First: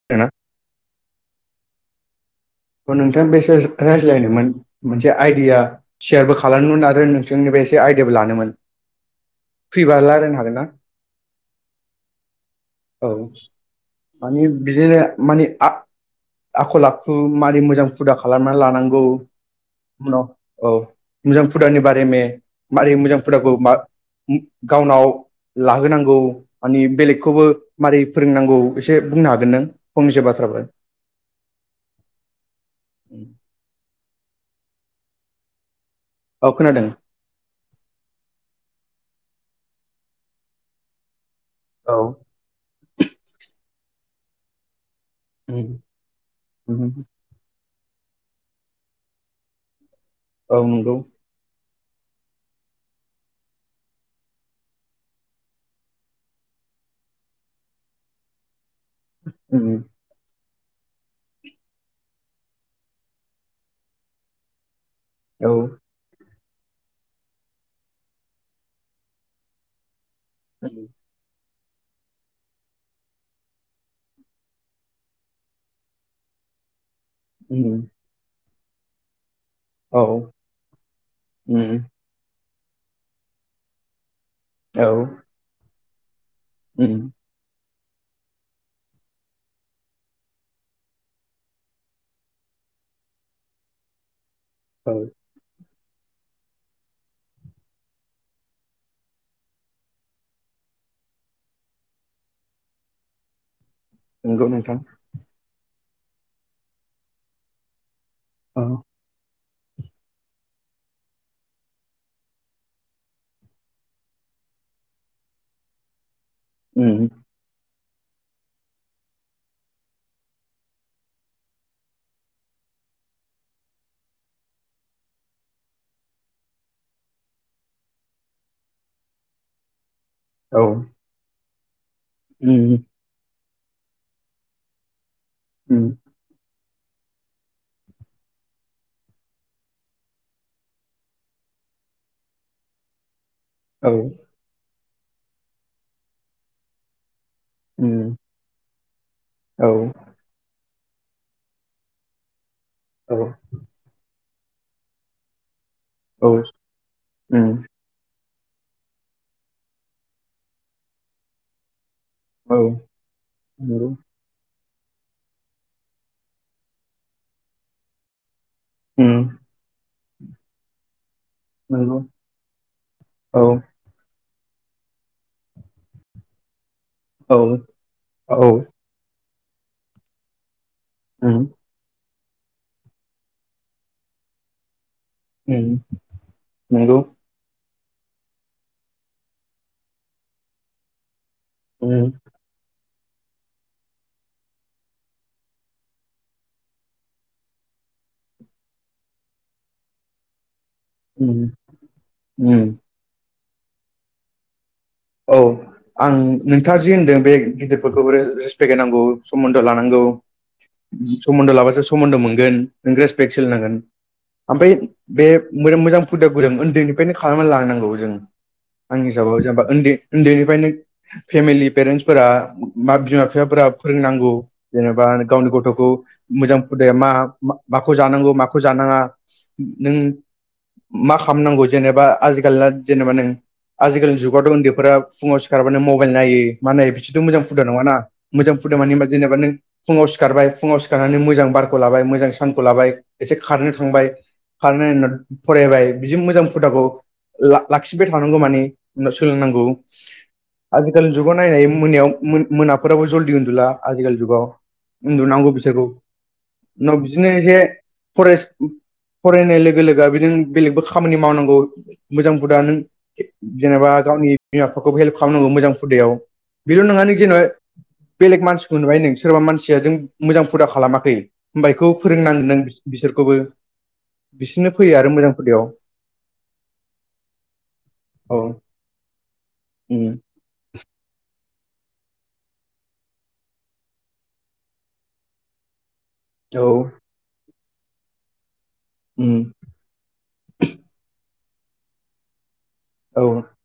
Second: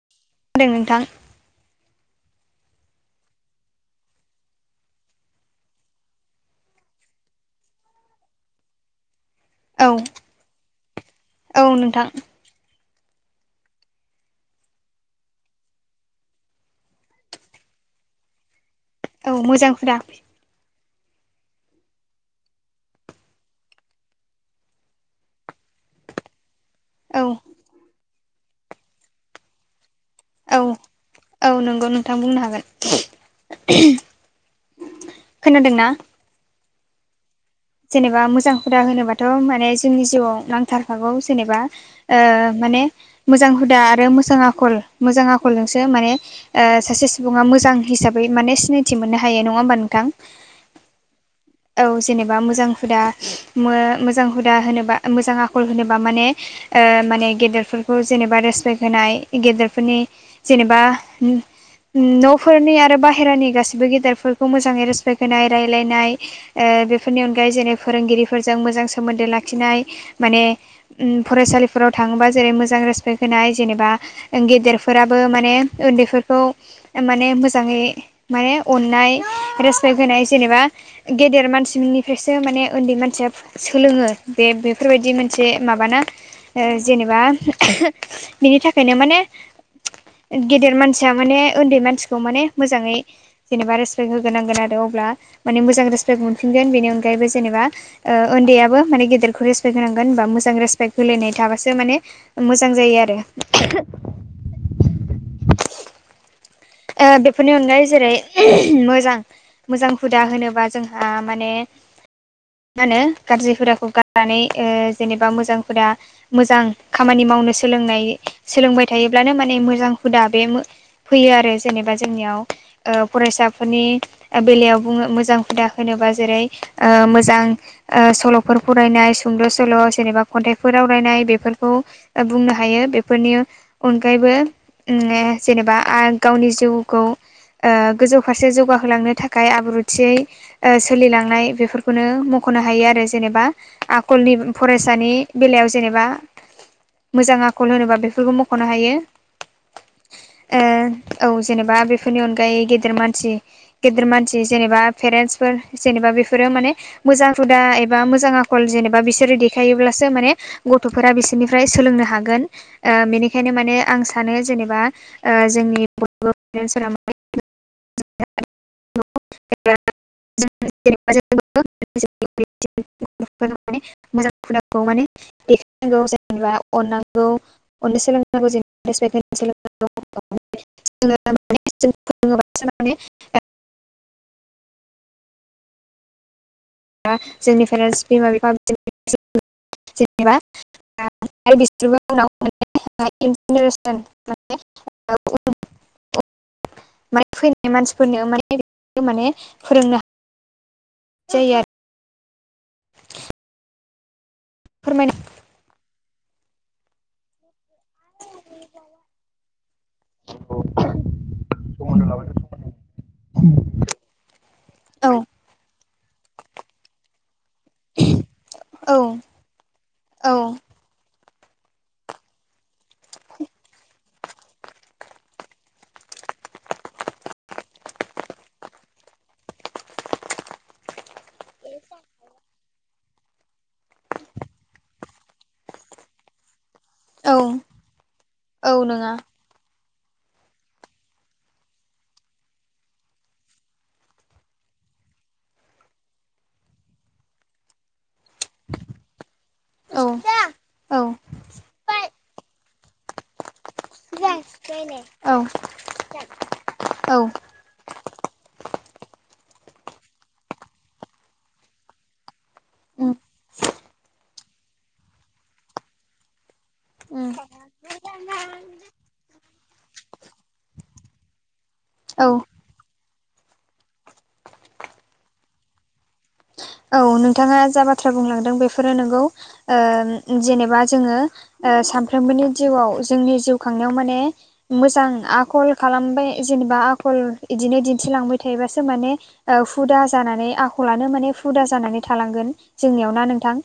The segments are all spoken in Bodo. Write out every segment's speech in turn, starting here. [unintelligible] मा होनदों नोंथां नोंथां बेसेस रायज्लायनोमोन मोनसे आइडिया शेयारबो खालामोमोन आरो नोंसोरनिफ्राय एसे आइडियाबो लानोमोन। औ फ्रिबा लारायनो हागोन ना? औ नोंथां औ माने बिदिनो माने आक आखल आखु मारै मोजां हुदा खालामनानै लानांगौ औ मोजां हुदा उनाव औ मोजां हुदानि बारे मे मारै मोजां हुदाखौ मा उम गावनाव लाहोनांगौ माने औ बेलेगखौबो मारै फोरोंनांगौ एसे बुंनो हागोन नों फंनैसो औ बाथ्राफोर? औ नोंगौ नोंथां बुंनो हागोन [unintelligible] खोनादोंना? औ खोनादों। जेनेबा मोजां हुदा होनोबाथ' माने जोंनि जिउआव नांथारखागौ जेनेबा औ ओ माने मोजां हुदा आरो मोजां आखल मोजां उम, आखलजोंसो माने ओ उम, सासे सुबुङा मोजां हिसाबै माने सिनायथि मोननो हायो नङा होमबा नोंथां। औ नोंगौ। औ जेनेब बा मोजां हुदा मो मोजां हुदा होनोबा मोजां आखल होनोबा माने ओ माने गेदेरफोरखौ जेनेबा रेसपेक्ट होनाय उम, गेदेरफोरनि जेनेबा उम उमन'फोरनि आरो बाहेरानि गासिबो गेदेरफोरखौ मोजाङै रेस [unintelligible] औ रायलायनाय ओ बेफ फोरनि अनगायै जेरै फोरोंगिरिफोरजों मोजां सोमोन्दो लाखिनाय माने उम फरायसालि फोराव थाङोबा जेरै मोजां रेसपेक्ट होनाय जेनेबा ओ गेदेरफोराबो माने उन्दैफोरखौ माने उम, मोजाङै माने अननाय रेसपेक्ट औ होनाय जेनेबा गेदेर मानसि उम निफ्रायसो माने उन्दै मानसिया फो सोलोङो बे औ बेफोरबायदि मोनसे माबाना ओ उम जेनेबा [unintelligible] बिनि थाखायनो माने गेदेर मानसिया माने ओन्दै मानसिखौ माने मोजाङै जेनेबा रेसपेक्ट होग्रोनांगोन आरो ओ औ अब्ला माने मोजां रेसपेक्ट मोनफिनगोन बेनि अनगायैबो जेनेबा ओ ओन्दैयाबो माने गेदेरखौ रेसपेक्ट होनांगोन बा मोजां रेसपेक्ट होलायनाय थाबासो माने मोजां जायो आरो [unintelligible] नोंगौ नोंथां। ओ बेफोरनि अनगायै जेरै औ [unintelligible] मोजां मोजां हुदा होनोबा जोंहा माने मा होनो गाज्रिहुदाखौ गारनानै ओ जेनेबा मोजांहुदा मोजां उम खामानि मावनोसो सोलोंनाय सोलोंबाय थायोब्लानो माने मोजां हुदा बे मो फैयो आरो जेनेबा जोंनियाव ओ फरायसाफोरनि बेलायाव बुङो मोजां हुदा होनोबा जेरै ओ मोजां ओ सल'फोर फरायनाय सुंद' सल' जेनेबा औ खन्थाइफोर आवरायनाय बेफोरखौ ओ बुंनो उम हायो बे बे फोरनि अनगायैबो उम ने जेनेबा उम गावनि जिउखौ ओ गोजौ फारसे जौगाहोलांनो थाखाय आब्रुथियै ओ सोलिलांनाय बेफोरखौनो मख'नो हायो आरो जेनेबा। औ आखलनि फरायसानि बेलायाव जेनेबा मोजां आख कल होनोबा उम बेफोरखौ मख'नो हायो औ ओ औ जेनेबा बेफोरनि अनगायै गेदेर औ मानसि गेदेर मानसि जेनेबा फेरेन्टसफोर जेनेबा औ बेफोरो माने मोजां उम हुदा एब बा मोजां आखल जेनेबा बिसोरो देखायोब्लासो माने गथ'फोरा बिसोरनिफ्राय सोलोंनो हाग गोन औ बिनिखायनो माने नंगौ आं सानो जेनेबा जोंनि उम नंगौ औ [unintelligible] [unintelligible] मोजां खुदाखौ माने देखायनांगौ जेनेबा अननांगौ औ अननो औ सोलोंनांगौ जेन उम [unintelligible] औ नोंगौ जोंनि पेरेन्टस बिमा बिफा उम [unintelligible] [unintelligible] उनाव [unintelligible] माने फैनाय मानसिफोरनो माने माने फोरोंनो हा ओम ओम फोरमाय औ आं नोंथाङा जि होन्दों बे गिदिरफोरखौबो रेसपेक्ट होनांगौ सोमोन्दो लानांगौ। नोंगौ सोमोन्दो लाबासो समोन्दो मोनगोन नों रेसपेक्ट सोलोनांगोन। ओमफ्राय औ बे मोजां हुदाखौ जों उन्दैनिफ्रायनो खालामनानै लानांगौ जों औ आं हिसाबाव जेनेबा उन्दै औ उन्दैनिफ्रायनो फेमिलि पेरेन्टसफोरा बिमा बिफाफोरा फोरोंनांगौ जेनेबा गावनि गथ'खौ मोजां हुदाया मा माखौ जानांगौ माखौ जानाङा नों मा खालामनांगौ जेनेबा आजिखालना जेनेबा नों आजिखालिनि जुग गथ' उन्दैफोरा फुङाव सिखारबानो मबाइल नायो मा नाम बिसथ औ मोजां हुदा नङा ना मोजां औ फुदा माने होनबा नङा जेनेबा नों फुङाव सिखारबाय फुङाव सिखारनानै मोजां बारखौ लाबाय मोजां सानखौ लाबाय एसे खारनो थांबाय खारनाय फरायबाय बिदि मोजां हुदाखौ लाखिबाय थानांगौ मानि सोलोंनांगौ औ औ आजिखालि जुगाव नायनाय मोनायाव मोनाफोराबो जल्दि उन्दुला आजिखालि जुगाव औ उन्दुनांगौ बिसोरखौ उनाव औ बिदिनो एसे [unintelligible] फरायनाय लोगो लोगो बि ननो बेलेगबो खामानि मावनांगौ मोजां हुदा नों उम जेनेबा गावनि बिमा बिफाखौ हेल्प खालामनांगौ मोजां हुदायाव बेल' नङा उम जेनेबा बेलेग मानसिखौ नुबाय नों सोरबा मानसिया जों मोजां फुदा खालामाखै होमबा इखौ औ फोरोंनांगोन नों बिसोरखौबो बिसोरनो फैयो आरो मोजां हुदायाव औ नोंथाङा जा बाथ्रा औ बुंलांदों बेफोरो नोंगौ उम ओ जेनेबा जोंङो सानफ्रोमबोनि जिउआव जोंनि जिउ खांनायाव माने मोजां आखल खालामबाय औ जेनेबा आखल बिदिनो दिन्थिलांबाय थायोबासो माने उम हुदा जानानै आखलानो माने हुदा जानानै थालांगोन जोंनियाव ना औ नोंथां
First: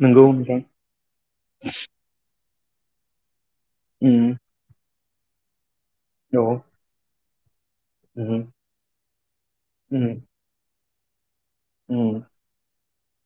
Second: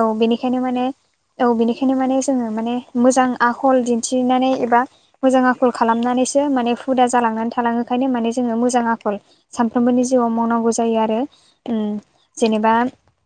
औ नंगौ नोंथां बेनिखायनो माने औ बेनिखायनो माने जोंङो माने मोजां आखल उम दिन्थिनानै एबा मोजां आखल औ खालामनानैसो माने हुदा जालांनानै थालाङो ओंखायनो माने उम जोङो मोजां आखल सानफ्रोमबोनि उम जिउआव मावनांगौ जायो आरो ओम उम जेनेबा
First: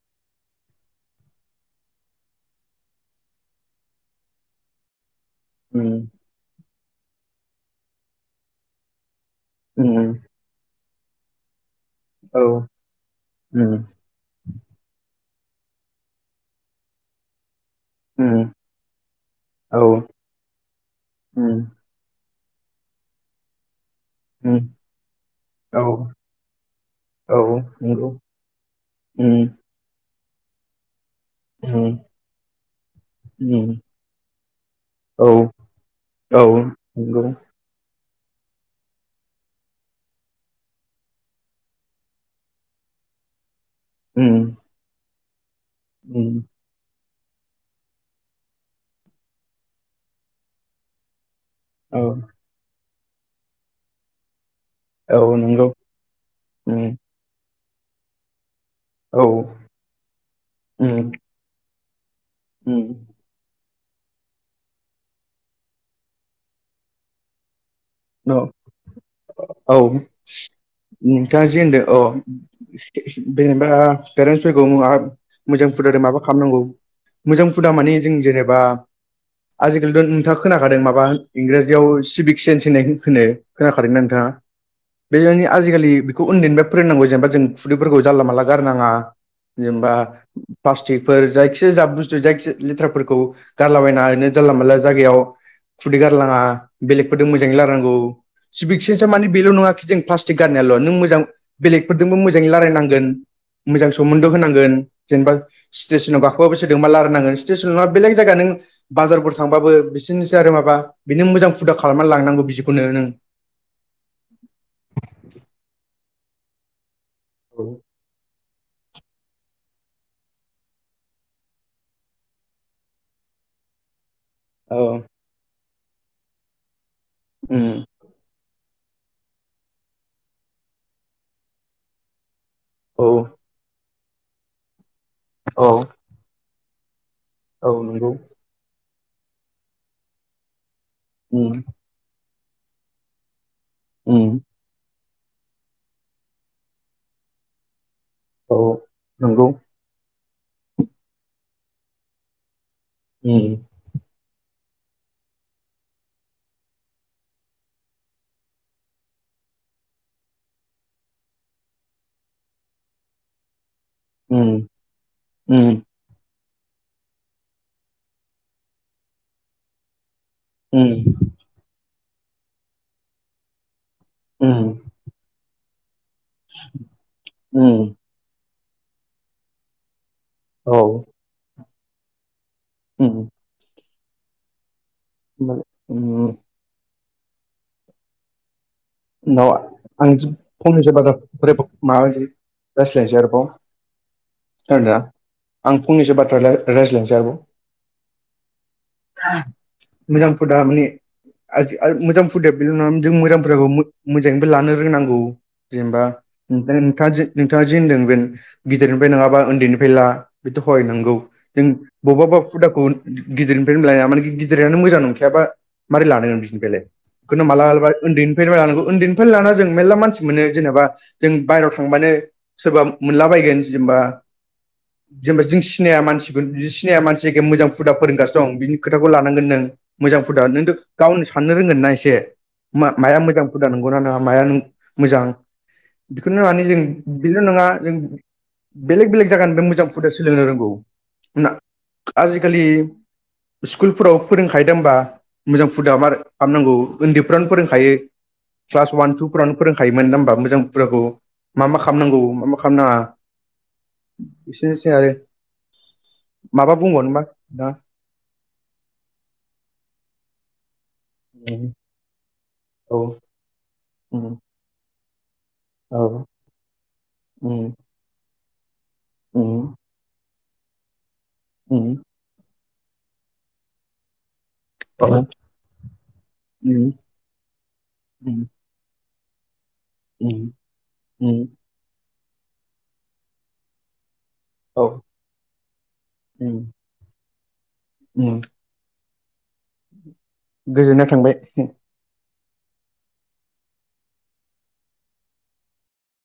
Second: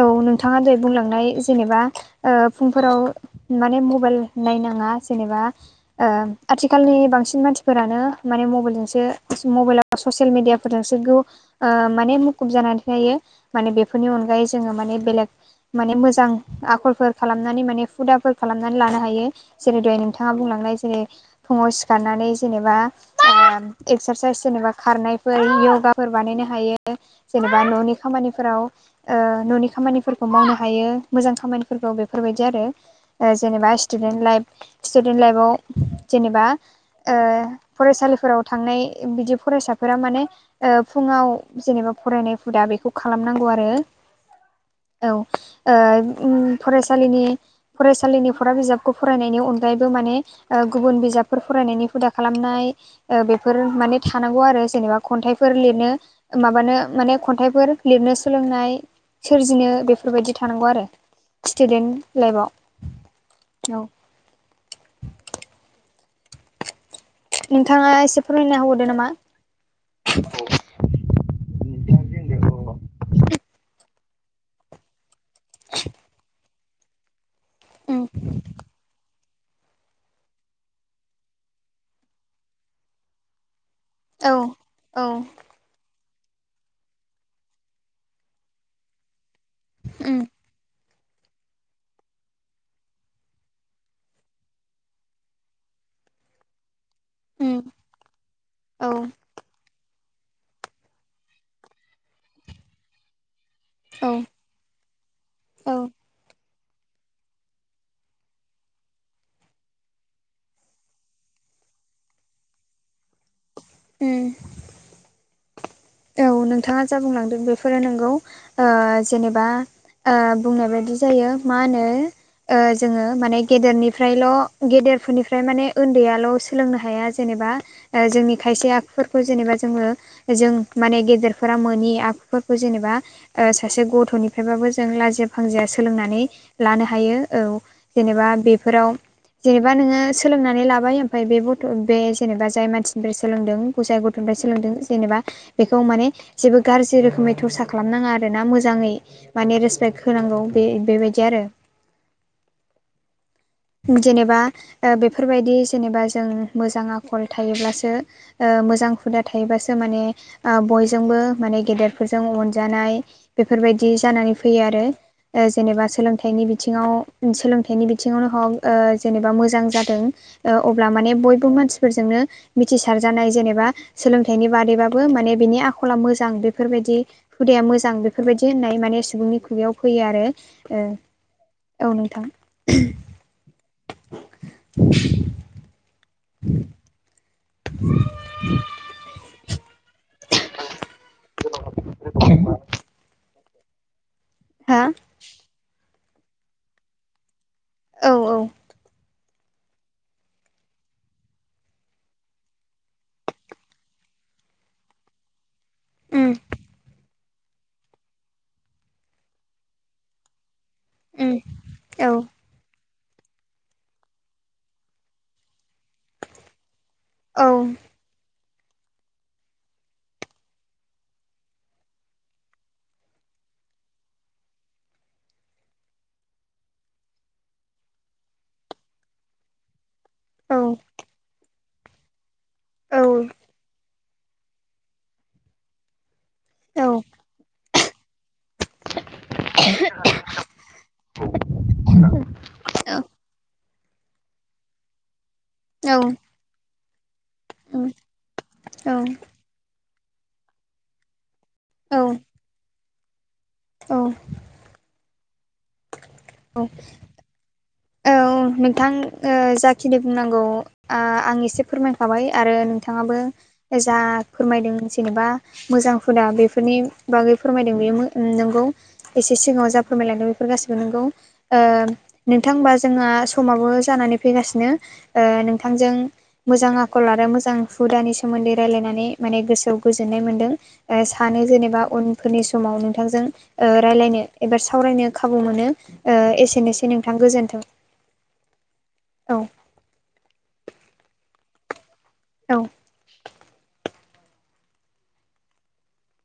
औ नोंथाङा दहाय बुंलांनाय जेनेबा फुंफोराव माने मबाइल नायनाङा जेनेबा ओम ओ आथिखालनि बांसिन मानसिफोरानो माने मबाइल जोंसो मबाइलाव उम ससेल मिडिया फोरजोंसो गु औ मुखुब जानानै थयो माने उम बेफोरनि अनगायै जोंङो माने बेलेग माने मोजां आखलफोर खालामनानै माने हुदाफोर उम खालामनानै लानो हायो औ जेरै दहाय नोंथाङा बुंलांनाय जेरै उम फुङाव दानानै जेनेबा एक्सारसाइस उम जेनेबा खारनायफोर औ य'गाफोर बानायनो हायो औ जेनेबा न'नि नंगौ खामानिफोर फोराव ओ उम न'नि खामानिफोरखौ मावनो हायो मोजां खामानिफोरखौ उम बेफोरबायदि आरो जेनेबा उम स्टुदेन्ट लाइफ स्टुदेन्ट औ लाइफआव औ जेनेबा ओ नंगौ फरायसालिफोराव थांनाय बिदि फरायसाफोरा माने फुङाव जेनेबा फरायनाय फुदा बेखौ खालामनांगौ आरो [unintelligible] औ ओ उम ओम फरायसालिनि फरायसालिनि फरा बिजाबखौ फरायनायनि अनगायैबो माने गुबुन ओ बिजाब बे फोर फरायनायनि औ हुदा खालामनाय ओ बेफोर माने थानांगौ आरो। जेनेबा औ खन्थाइफोर नंगौ लिरनो माबानो उम माने खन्थाइफोर लिरनो सोलोंनाय औ सोरजिनो बेफोरबायदि थानांगौ आरो स्टुदेन्ट लाइफआव। औ औ नोंथाङा एसे औ फोरमायना होबावदो नामा। औ नोंथाङा जि होनदों औ। जेनेबा पेरेन्सफोरखौ मा मोजां फुद माबा खालामनांगौ मोजां हुदा माने जों जेनेबा आजिखालिथ' नोंथाङा खोनाखादों माबा इंराजियाव सिभिक सेन्स होननाय खो खोनाखादोंना नोंथाङा औ औ बे [unintelligible] आजिखालि बेखौ उन्दैनिफ्राय फोरोंनांगौ जेनेबा जों खुदैफोरखौ जानला मानला गारनाङा। जेनेबा उम प्लास्टिकफोर जायखिजाया जा बुस्थु जायखिया लेथ्राफोरखौ गारलाबायनाङा ओरैनो जानला मानला जायगायाव। खुदै गारलाङा बेलेगफोरजों मोजाङै उम रायनांगौ औ सिभिकसेन्सा माने बेल' नङाखि जों प्लास्टिक गारनायाल' नों मोजां बेलेगफोरजोंबो मोजाङै रालायनांगोन मोजां सोमोन्द' औ होनांगोन जेनेबा स्टेसनाव गा गब बेसे दोंबा रालाय नांगोन स्टेसनाव बेलेग जायगा नों बाजारफोर थांबाबो बिसोरनोसै आरो माबा बिनो मोजां फुदा खालामनानै लांनांगौ बिदिखौनो नों। उम औ नोंथाङा जा बुंलांदों बेफोरो नोंगौ ओ जेनेबा ओ बुंनाय बायदि जायो मा होनो ओ जोङो माने गेदेरनिफ्रायल' औ गेदेरफोरनिफ्राय माने उन्दैयाल' सोलोंनो हाया जेनेबा उम ओ जोंनि खायसे आखुफोरखौ जेनेबा जोङो जों माने गेदेरफोरा मोनि आ खुफोरखौ जेनेबा औ ओ सासे गथ'निफ्रायबाबो जों लाजिया औ फांजिया सोलोंनानै लानो हायो औ जेनेबा बेफोराव जेनेबा नोङो सोलोंनानै लाबाय ओमफ्राय बे उम गथ' बे जेनेबा जाय मानसिनिफ्राय सोलोंदों जाय गथ'निफ्राय उम सोलोंदों जेनेबा बेखौ माने जेबो गाज्रि रोखोमै थरसा खालामनाङा आर ना औ मोजाङै नंगौ माने रेसपेक्ट होनांगौ बे बेबायदि आरो। उम उम जेनेबा ओ बेफोरबायदि जेनेबा जों मोजां आखल थायोब्लासो ओ मोजां हुदा थायोबासो माने ओ बयजोंबो माने गेदेरफोरजों अनजानाय बेफोरबायदि जानानै उम फैयो आरो ओ उम जेनेबा सोलोंथाइनि बिथिङाव सोलोंथाइनि बिथिङावनो हग ओ जेनेबा मोजां जादों ओ अब्ला माने उम बयबो मानसि फोरोंनो मिसार जानाय जेनेबा सोलोंथनि उम बादैबाबो माने बिनि आ खला मोजां बेफोरबायदि हुदाया मोजां उम बेफोरबायदि होननाय माने सुबुंनि खुगायाव फैयो आरो। औ ए औ नोंथां। औ। [inaudible] [unintelligible] [inaudible] [unintelligible] उनाव आं फंनैसो बा बोरै माबानसै जास्लायनोसै आरोबाव। हा आर‌दा आं फंनसो बाथ्रा रा रायज्लायनोसै आरोबाव। औ औ। मोजां फुदा माने आजि मोजां फुदाया बेदि नङामोन जों मोजां फुदाखौ मो मोजाङैबो लानो रोंनांगौ जेनेबा उम ओंखायनो नोंथाङा जे नोंथाङा जे होनदों बे गिदिरनिफ्राय नङाबा उन्दैनिफ्राय ला बेथ हय नांगौ उम जों औ बबाबबा हुदाखौ गिदिरनिफ्रायनो लाया माने गिदिरानो मोजां नंखायाबा मारै लानो नों बिसिनिफ्रायलाय ओंखायनो औ मालाबा ओन्दैनिफायबो लानांगौ। उन्दैनिफ्राय लाना जों मेर्ला मानसि मोनो जेनेबा जों बाहेरायाव थांबानो सोरबा मोनलाबायगोन जेनबा जेनेबा जों सिनाया मानसिखौ सिनाया मानसि एख मोजां हुदा फोरोंगासिनो दं बिनि खोथाखौ लानांगोन नों। मोजां फुदा औ नोंथ' गावनो साननो रोंगोन ना एसे औ मा-माया मोजां हुदा नंगौना नङा माया मोजां बेखौनो माने जों औ बेल' नङा जों बेलेग बेलेग जायगानिफ्राय मोजां हुदा सोलोंनो रोंगौ आजिखालि स्कुलफोराव फोरोंखायो दा होबा मोजां औ हुदा मारै खालामनांगौ उन्दैफ्रावनो फोरोंखायो। क्लास अवान टु फोरावनो फोरोंखायोमोन नङा होमबा मोजां हुदाखौ मा मा औ खालामनांगौ मा मा खालामनाङा औ बिसेनोसै आरो औ माबा बुंबावनोबा नोंथाङा। औ नोंथां ओ जाखिनि बुंनांगौ आ आं एसे फोरमायखाबाय आरो नोंथाङाबो जा औ फोरमायदों जेनेबा मोजां औ हुदा बेफोरनि बागै उम फोरमायदों बेयो नोंगौ एसे सिगाङाव उम जा फोरमायलायदों बेफोर गासिबो नंगौ ओ उम नोंथां होमबा जोंहा समाबो जानानै फैगासिनो औ ओ नोंथांजों मोजां उम आखल आरो मोजां हुदानि उम सोमोन्दै रायलायनानै माने गोसोआव गोजोन्नाय उम मोन्दों ओ सानो उम जेनेबा उन फोरनि समाव नोंथां रायायनो एबा औ सावरायनो खाबु मोनो ओ उम एसेनोसै नों थां गोजोनथों। उम औ गोजोननाय थांबाय। औ